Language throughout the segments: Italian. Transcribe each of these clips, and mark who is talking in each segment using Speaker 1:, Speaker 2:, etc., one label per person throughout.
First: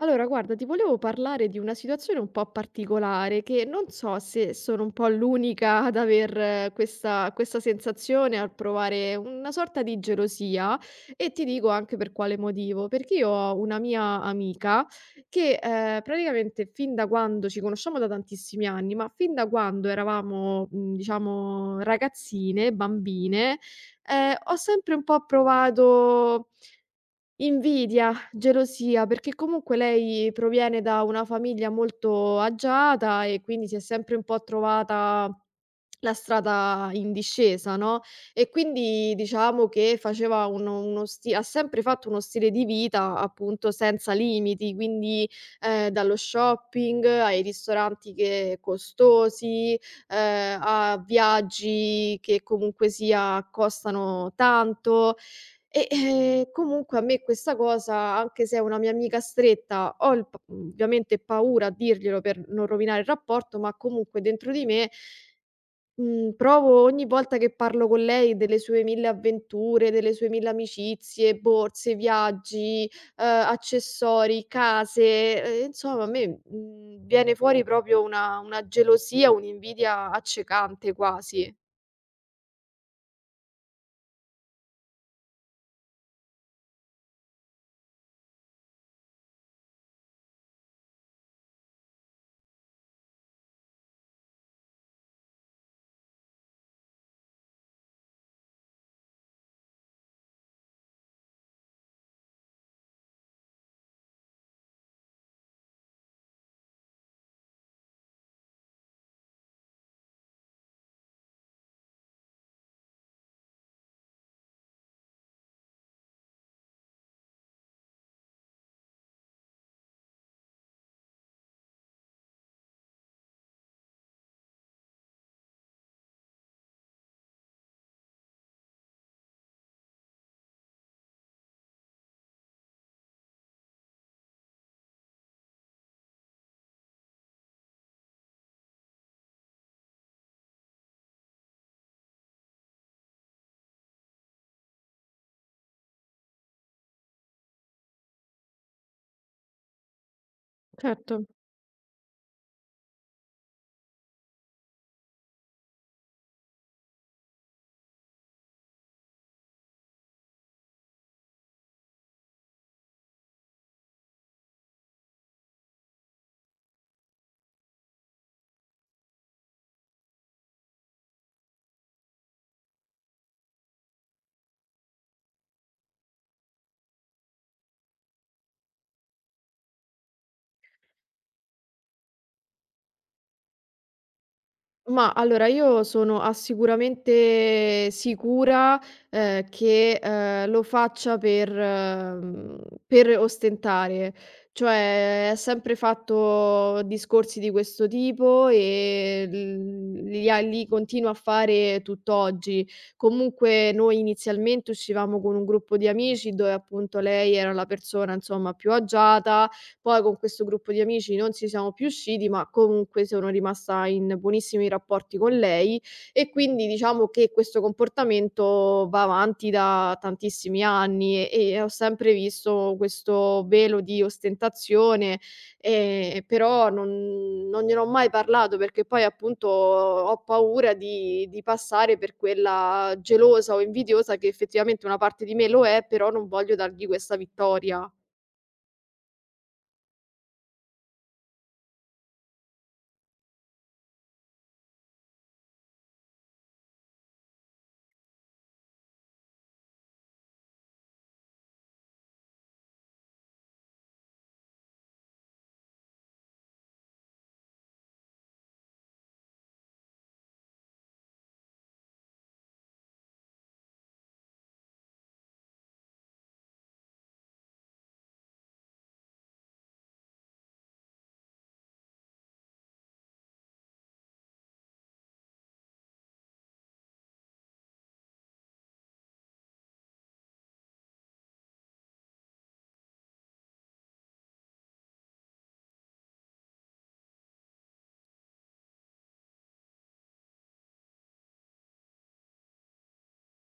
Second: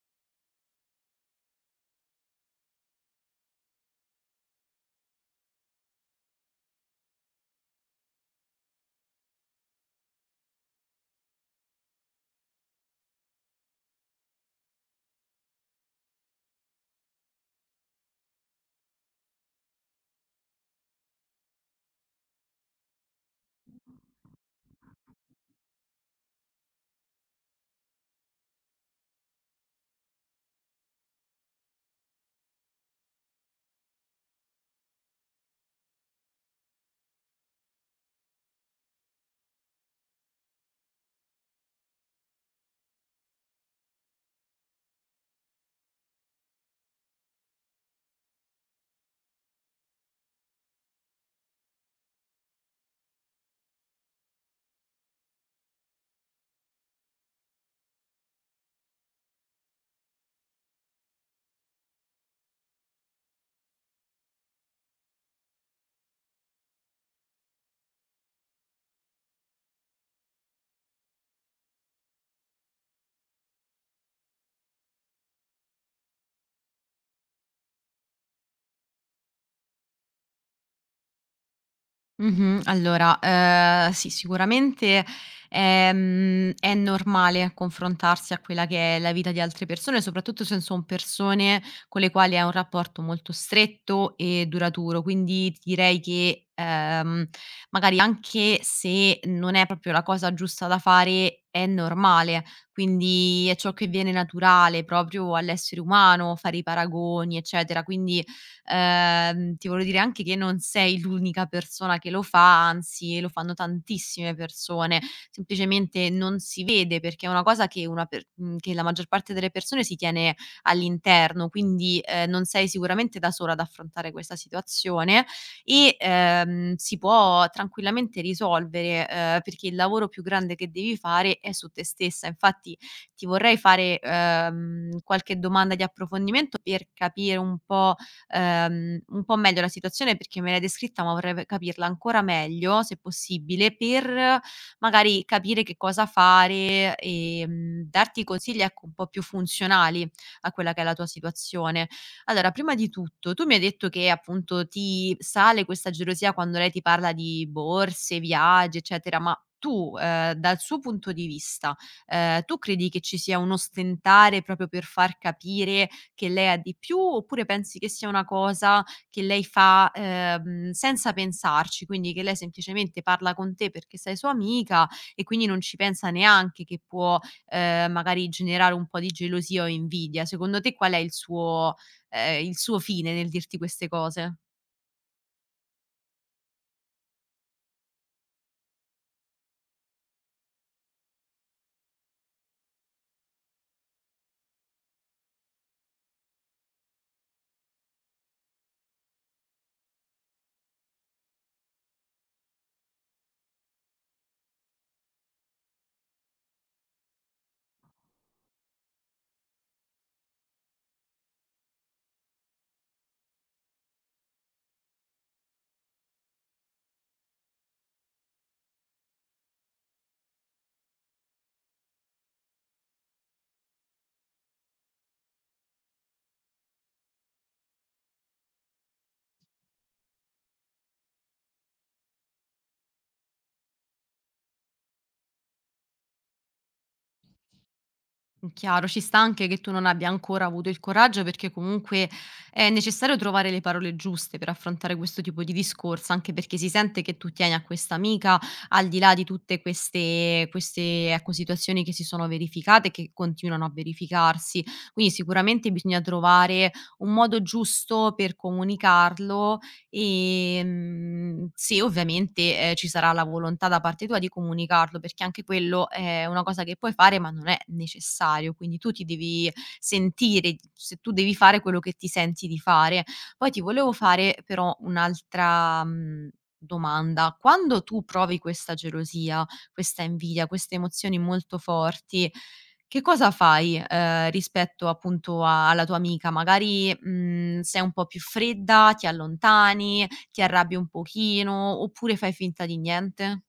Speaker 1: Allora, guarda, ti volevo parlare di una situazione un po' particolare che non so se sono un po' l'unica ad aver questa sensazione, al provare una sorta di gelosia, e ti dico anche per quale motivo, perché io ho una mia amica che praticamente fin da quando ci conosciamo da tantissimi anni, ma fin da quando eravamo, diciamo, ragazzine, bambine, ho sempre un po' provato invidia, gelosia, perché comunque lei proviene da una famiglia molto agiata e quindi si è sempre un po' trovata la strada in discesa, no, e quindi diciamo che faceva uno uno sti ha sempre fatto uno stile di vita appunto senza limiti, quindi, dallo shopping ai ristoranti che costosi, a viaggi che comunque sia costano tanto. E, comunque a me questa cosa, anche se è una mia amica stretta, ho il p mhmm, ovviamente paura a dirglielo per non rovinare il rapporto, ma comunque dentro di me Mhmm, provo ogni volta che parlo con lei delle sue 1000 avventure, delle sue 1000 amicizie, borse, viaggi, accessori, case, insomma a me, viene fuori proprio una gelosia, un'invidia accecante quasi.
Speaker 2: Mh-mh. Allora, sì, sicuramente, è normale confrontarsi a quella che è la vita di altre persone, soprattutto se son persone con le quali hai un rapporto molto stretto e duraturo. Quindi ti direi che, magari anche se non è proprio la cosa giusta da fare, è normale. Quindi è ciò che viene naturale proprio all'essere umano, fare i paragoni, eccetera. Quindi, ti volevo dire anche che non sei l'unica persona che lo fa, anzi lo fanno tantissime persone, semplicemente non si vede perché è una cosa che che la maggior parte delle persone si tiene all'interno, quindi, non sei sicuramente da sola ad affrontare questa situazione e si può tranquillamente risolvere, perché il lavoro più grande che devi fare è su te stessa. Infatti ti vorrei fare, qualche domanda di approfondimento per capire un po' meglio la situazione perché me l'hai descritta, ma vorrei v capirla ancora meglio, se possibile, per magari capire che cosa fare, darti consigli, ecco, un po' più funzionali a quella che è la tua
Speaker 1: Certo.
Speaker 2: situazione. Allora, prima di tutto, tu mi hai detto che appunto ti sale questa gelosia quando lei ti parla di borse, viaggi, eccetera, ma tu, dal suo punto di vista, tu credi che ci sia un ostentare proprio per far capire che lei ha di più oppure pensi che sia una cosa che lei fa, senza pensarci, quindi che lei semplicemente parla con te perché sei sua amica e quindi non ci pensa neanche che può, magari generare un po' di gelosia o invidia. Secondo te qual è il suo fine nel dirti queste cose?
Speaker 1: Ma allora io sono a sicuramente sicura, che, lo faccia per per ostentare. Cioè, ha sempre fatto discorsi di questo tipo e l li ha li continua a fare tutt'oggi. Comunque noi inizialmente uscivamo con un gruppo di amici dove appunto lei era la persona, insomma, più agiata, poi con questo gruppo di amici non ci siamo più usciti, ma comunque sono rimasta in buonissimi rapporti con lei e quindi diciamo che questo comportamento va avanti da tantissimi anni e ho sempre visto questo velo di ostentazione, però non gliene ho mai parlato perché poi appunto ho paura di passare per quella gelosa o invidiosa che effettivamente una parte di me lo è, però non voglio dargli questa vittoria.
Speaker 2: Chiaro, ci sta anche che tu non abbia ancora avuto il coraggio perché comunque è necessario trovare le parole giuste per affrontare questo tipo di discorso, anche perché si sente che tu tieni a questa amica, al di là di tutte queste ecco, situazioni che si sono verificate e che continuano a verificarsi. Quindi sicuramente bisogna trovare un modo giusto per comunicarlo. Se ovviamente, ci sarà la volontà da parte tua di comunicarlo, perché anche quello è una cosa che puoi fare, ma non è necessario, quindi tu ti devi sentire, se tu devi fare quello che ti senti di fare. Poi ti volevo fare però un'altra, domanda: quando tu provi questa gelosia, questa invidia, queste emozioni molto forti, che cosa fai, rispetto appunto a alla tua amica? Magari, sei un po' più fredda, ti allontani, ti arrabbi un pochino, oppure fai finta di niente?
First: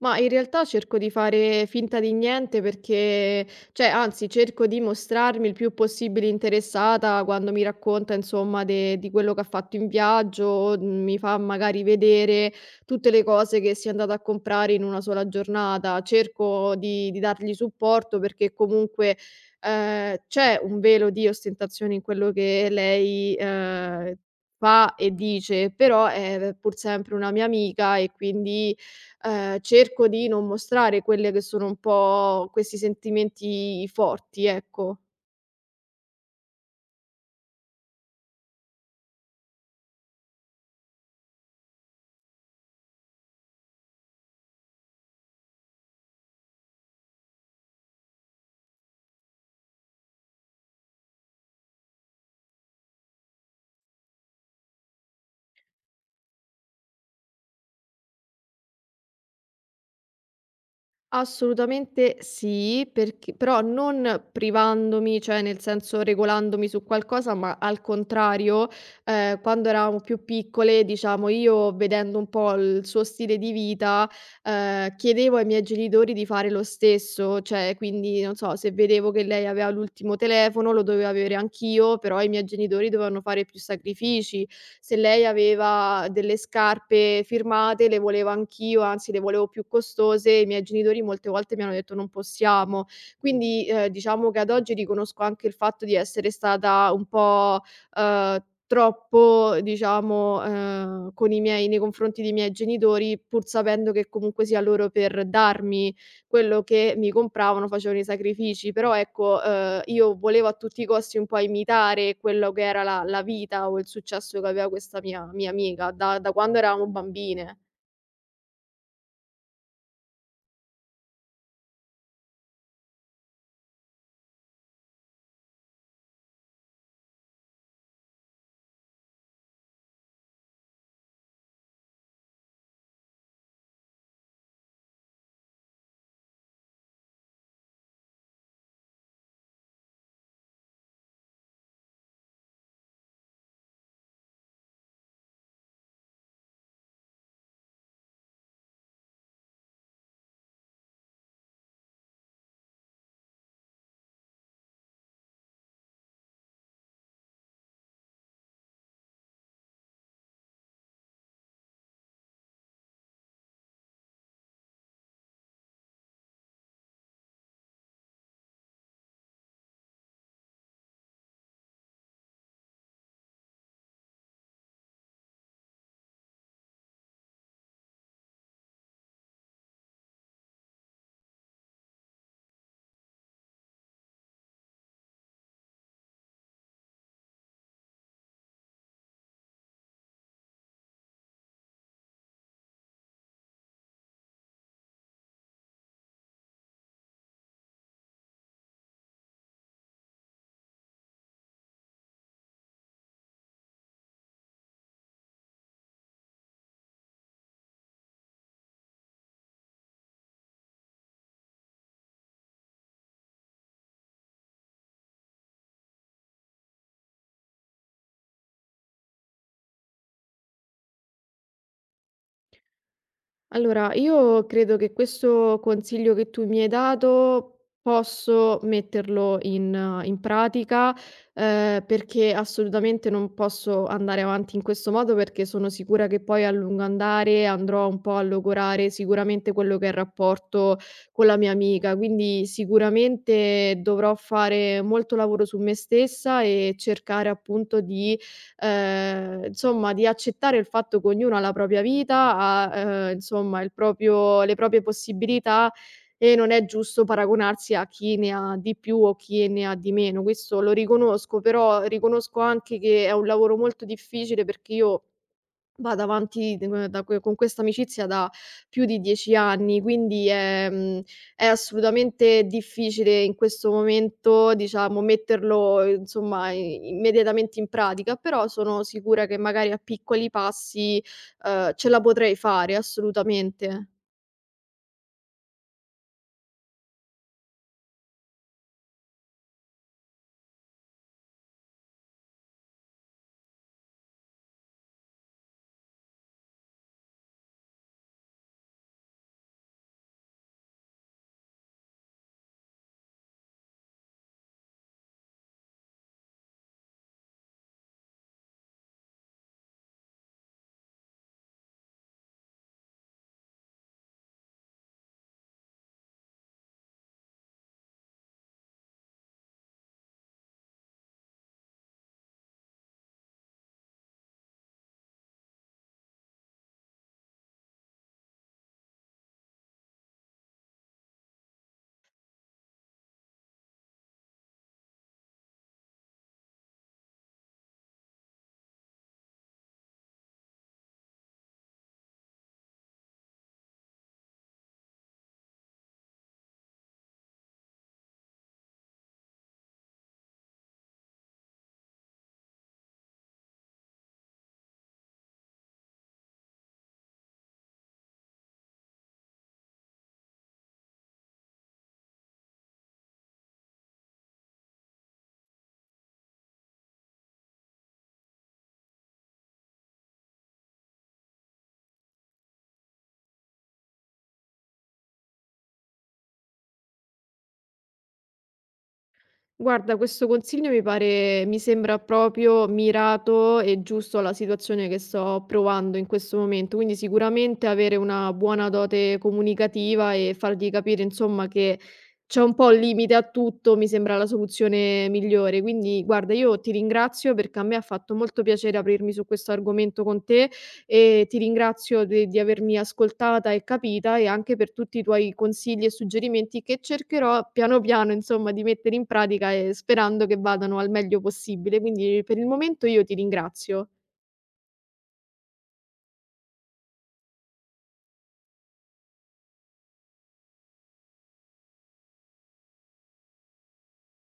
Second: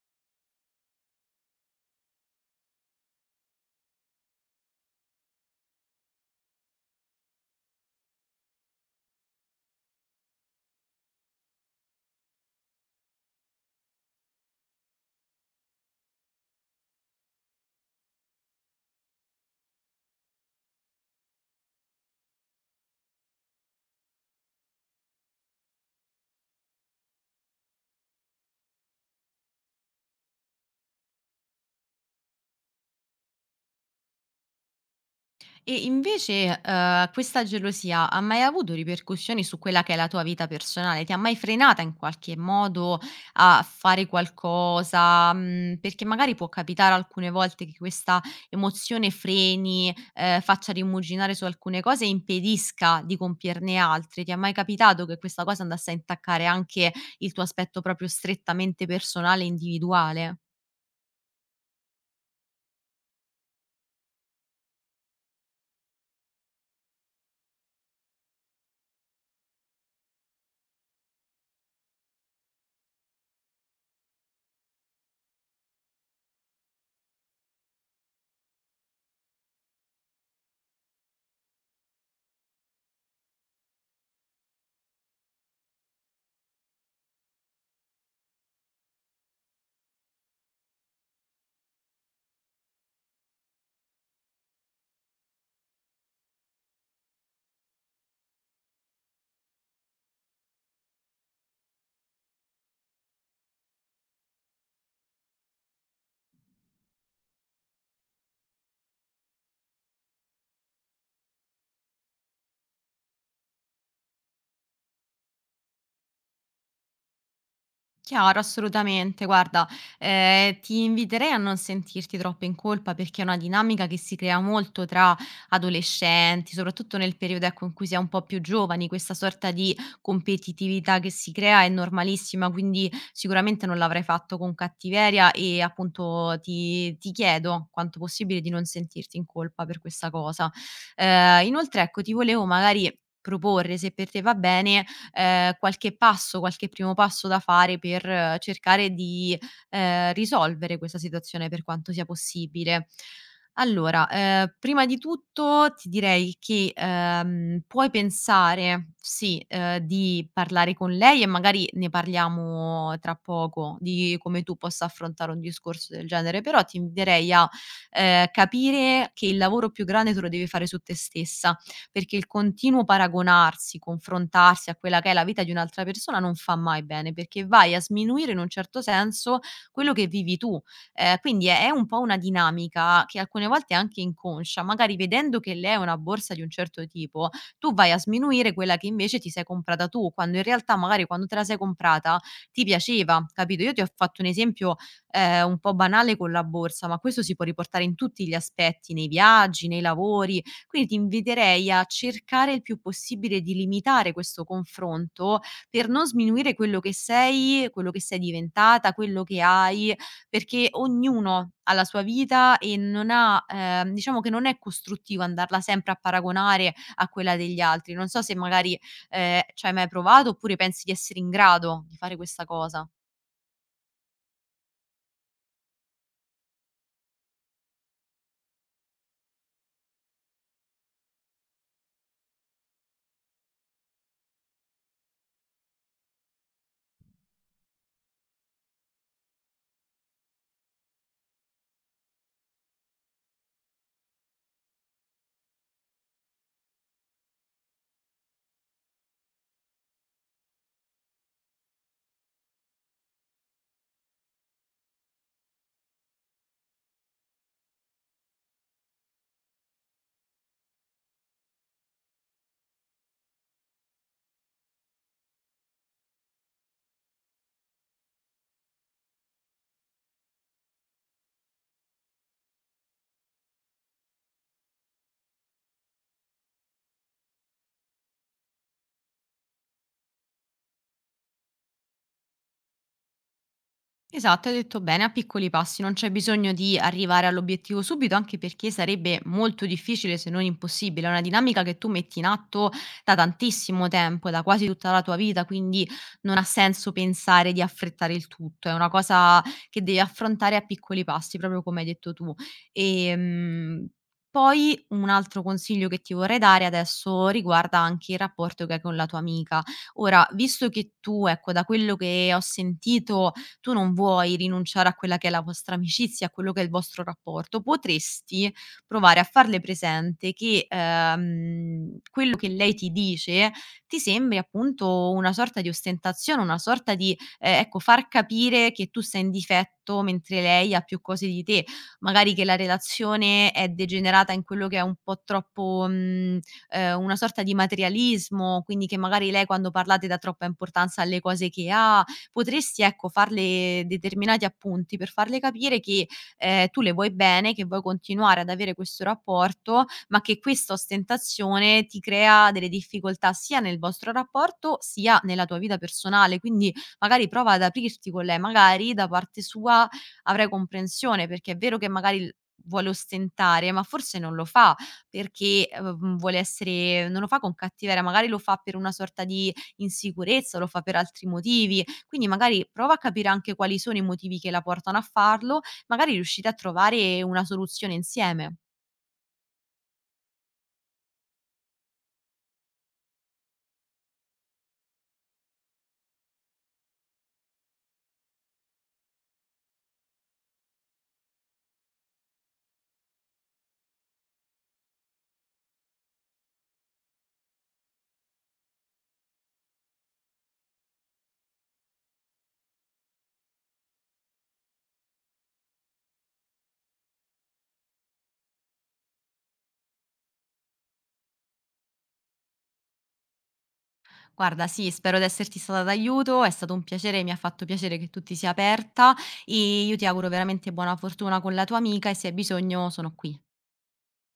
Speaker 1: Ma in realtà cerco di fare finta di niente perché, cioè anzi cerco di mostrarmi il più possibile interessata quando mi racconta insomma de di quello che ha fatto in viaggio, o mi fa magari vedere tutte le cose che si è andata a comprare in una sola giornata. Cerco di dargli supporto perché comunque, c'è un velo di ostentazione in quello che lei, fa e dice, però è pur sempre una mia amica e quindi cerco di non mostrare quelle che sono un po' questi sentimenti forti, ecco.
Speaker 2: E invece, questa gelosia ha mai avuto ripercussioni su quella che è la tua vita personale? Ti ha mai frenata in qualche modo a fare qualcosa? Mhmm, Perché magari può capitare alcune volte che questa emozione freni, faccia rimuginare su alcune cose e impedisca di compierne altre. Ti è mai capitato che questa cosa andasse a intaccare anche il tuo aspetto proprio strettamente personale e individuale?
Speaker 1: Assolutamente sì, perch però non privandomi, cioè nel senso regolandomi su qualcosa, ma al contrario, quando eravamo più piccole, diciamo, io vedendo un po' il suo stile di vita, chiedevo ai miei genitori di fare lo stesso, cioè quindi, non so, se vedevo che lei aveva l'ultimo telefono lo dovevo avere anch'io, però i miei genitori dovevano fare più sacrifici. Se lei aveva delle scarpe firmate le volevo anch'io, anzi le volevo più costose, i miei genitori molte volte mi hanno detto: "Non possiamo". Quindi, diciamo che ad oggi riconosco anche il fatto di essere stata un po' uhm, troppo diciamo, con i miei nei confronti dei miei genitori, pur sapendo che comunque sia loro per darmi quello che mi compravano facevano i sacrifici, però ecco, io volevo a tutti i costi un po' imitare quello che era la vita o il successo che aveva questa mia amica da quando eravamo bambine.
Speaker 2: Chiaro, assolutamente. Guarda, ti inviterei a non sentirti troppo in colpa perché è una dinamica che si crea molto tra adolescenti, soprattutto nel periodo, ecco, in cui si è un po' più giovani, questa sorta di competitività che si crea è normalissima, quindi sicuramente non l'avrai fatto con cattiveria e appunto ti chiedo, quanto possibile, di non sentirti in colpa per questa cosa. Inoltre, ecco, ti volevo magari proporre, se per te va bene, qualche passo, qualche primo passo da fare per cercare di, risolvere questa situazione per quanto sia possibile. Allora, prima di tutto ti direi che, puoi pensare, sì, di parlare con lei e magari ne parliamo tra poco, di come tu possa affrontare un discorso del genere, però ti inviterei a, capire che il lavoro più grande te lo devi fare su te stessa perché il continuo paragonarsi, confrontarsi a quella che è la vita di un'altra persona non fa mai bene, perché vai a sminuire in un certo senso quello che vivi tu. Quindi è un po' una dinamica che alcune volte è anche inconscia, magari vedendo che lei ha una borsa di un certo tipo, tu vai a sminuire quella che invece ti sei comprata tu, quando in realtà magari quando te la sei comprata ti piaceva, capito? Io ti ho fatto un esempio, un po' banale con la borsa, ma questo si può riportare in tutti gli aspetti, nei viaggi, nei lavori, quindi ti inviterei a cercare il più possibile di limitare questo confronto per non sminuire quello che sei diventata, quello che hai, perché ognuno ha la sua vita e non ha, diciamo che non è costruttivo andarla sempre a paragonare a quella degli altri. Non so se magari ci hai mai provato oppure pensi di essere in grado di fare questa cosa.
Speaker 1: Allora, io credo che questo consiglio che tu mi hai dato posso metterlo in pratica, perché assolutamente non posso andare avanti in questo modo perché sono sicura che poi a lungo andare andrò un po' a logorare sicuramente quello che è il rapporto con la mia amica. Quindi sicuramente dovrò fare molto lavoro su me stessa e cercare appunto di insomma di accettare il fatto che ognuno ha la propria vita, ha, insomma il proprio le proprie possibilità e non è giusto paragonarsi a chi ne ha di più o chi ne ha di meno. Questo lo riconosco, però riconosco anche che è un lavoro molto difficile perché io vado avanti d da que con questa amicizia da più di 10 anni, quindi è è assolutamente difficile in questo momento, diciamo, metterlo, insomma, i immediatamente in pratica, però sono sicura che magari a piccoli passi, ce la potrei fare assolutamente.
Speaker 2: Esatto, hai detto bene, a piccoli passi, non c'è bisogno di arrivare all'obiettivo subito, anche perché sarebbe molto difficile se non impossibile. È una dinamica che tu metti in atto da tantissimo tempo, da quasi tutta la tua vita, quindi non ha senso pensare di affrettare il tutto, è una cosa che devi affrontare a piccoli passi, proprio come hai detto tu. Ehm, Poi un altro consiglio che ti vorrei dare adesso riguarda anche il rapporto che hai con la tua amica. Ora, visto che tu, ecco, da quello che ho sentito tu non vuoi rinunciare a quella che è la vostra amicizia, a quello che è il vostro rapporto, potresti provare a farle presente che, quello che lei ti dice ti sembri appunto una sorta di ostentazione, una sorta di, ecco, far capire che tu sei in difetto mentre lei ha più cose di te. Magari che la relazione è degenerata in quello che è un po' troppo, una sorta di materialismo, quindi che magari lei quando parlate dà troppa importanza alle cose che ha potresti ecco farle determinati appunti per farle capire che, tu le vuoi bene, che vuoi continuare ad avere questo rapporto, ma che questa ostentazione ti crea delle difficoltà sia nel vostro rapporto, sia nella tua vita personale. Quindi magari prova ad aprirti con lei, magari da parte sua avrai comprensione, perché è vero che magari l vuole ostentare, ma forse non lo fa perché, vuole essere non lo fa con cattiveria, magari lo fa per una sorta di insicurezza, lo fa per altri motivi. Quindi magari prova a capire anche quali sono i motivi che la portano a farlo, magari riuscite a trovare una soluzione insieme.
Speaker 1: Guarda, questo consiglio mi sembra proprio mirato e giusto alla situazione che sto provando in questo momento, quindi sicuramente avere una buona dote comunicativa e fargli capire, insomma, che c'è un po' il limite a tutto, mi sembra la soluzione migliore. Quindi, guarda, io ti ringrazio perché a me ha fatto molto piacere aprirmi su questo argomento con te e ti ringrazio de di avermi ascoltata e capita e anche per tutti i tuoi consigli e suggerimenti che cercherò piano piano, insomma, di mettere in pratica e sperando che vadano al meglio possibile. Quindi per il momento io ti ringrazio.
Speaker 2: Guarda, sì, spero di esserti stata d'aiuto, è stato un piacere, mi ha fatto piacere che tu ti sia aperta e io ti auguro veramente buona fortuna con la tua amica e se hai bisogno sono qui.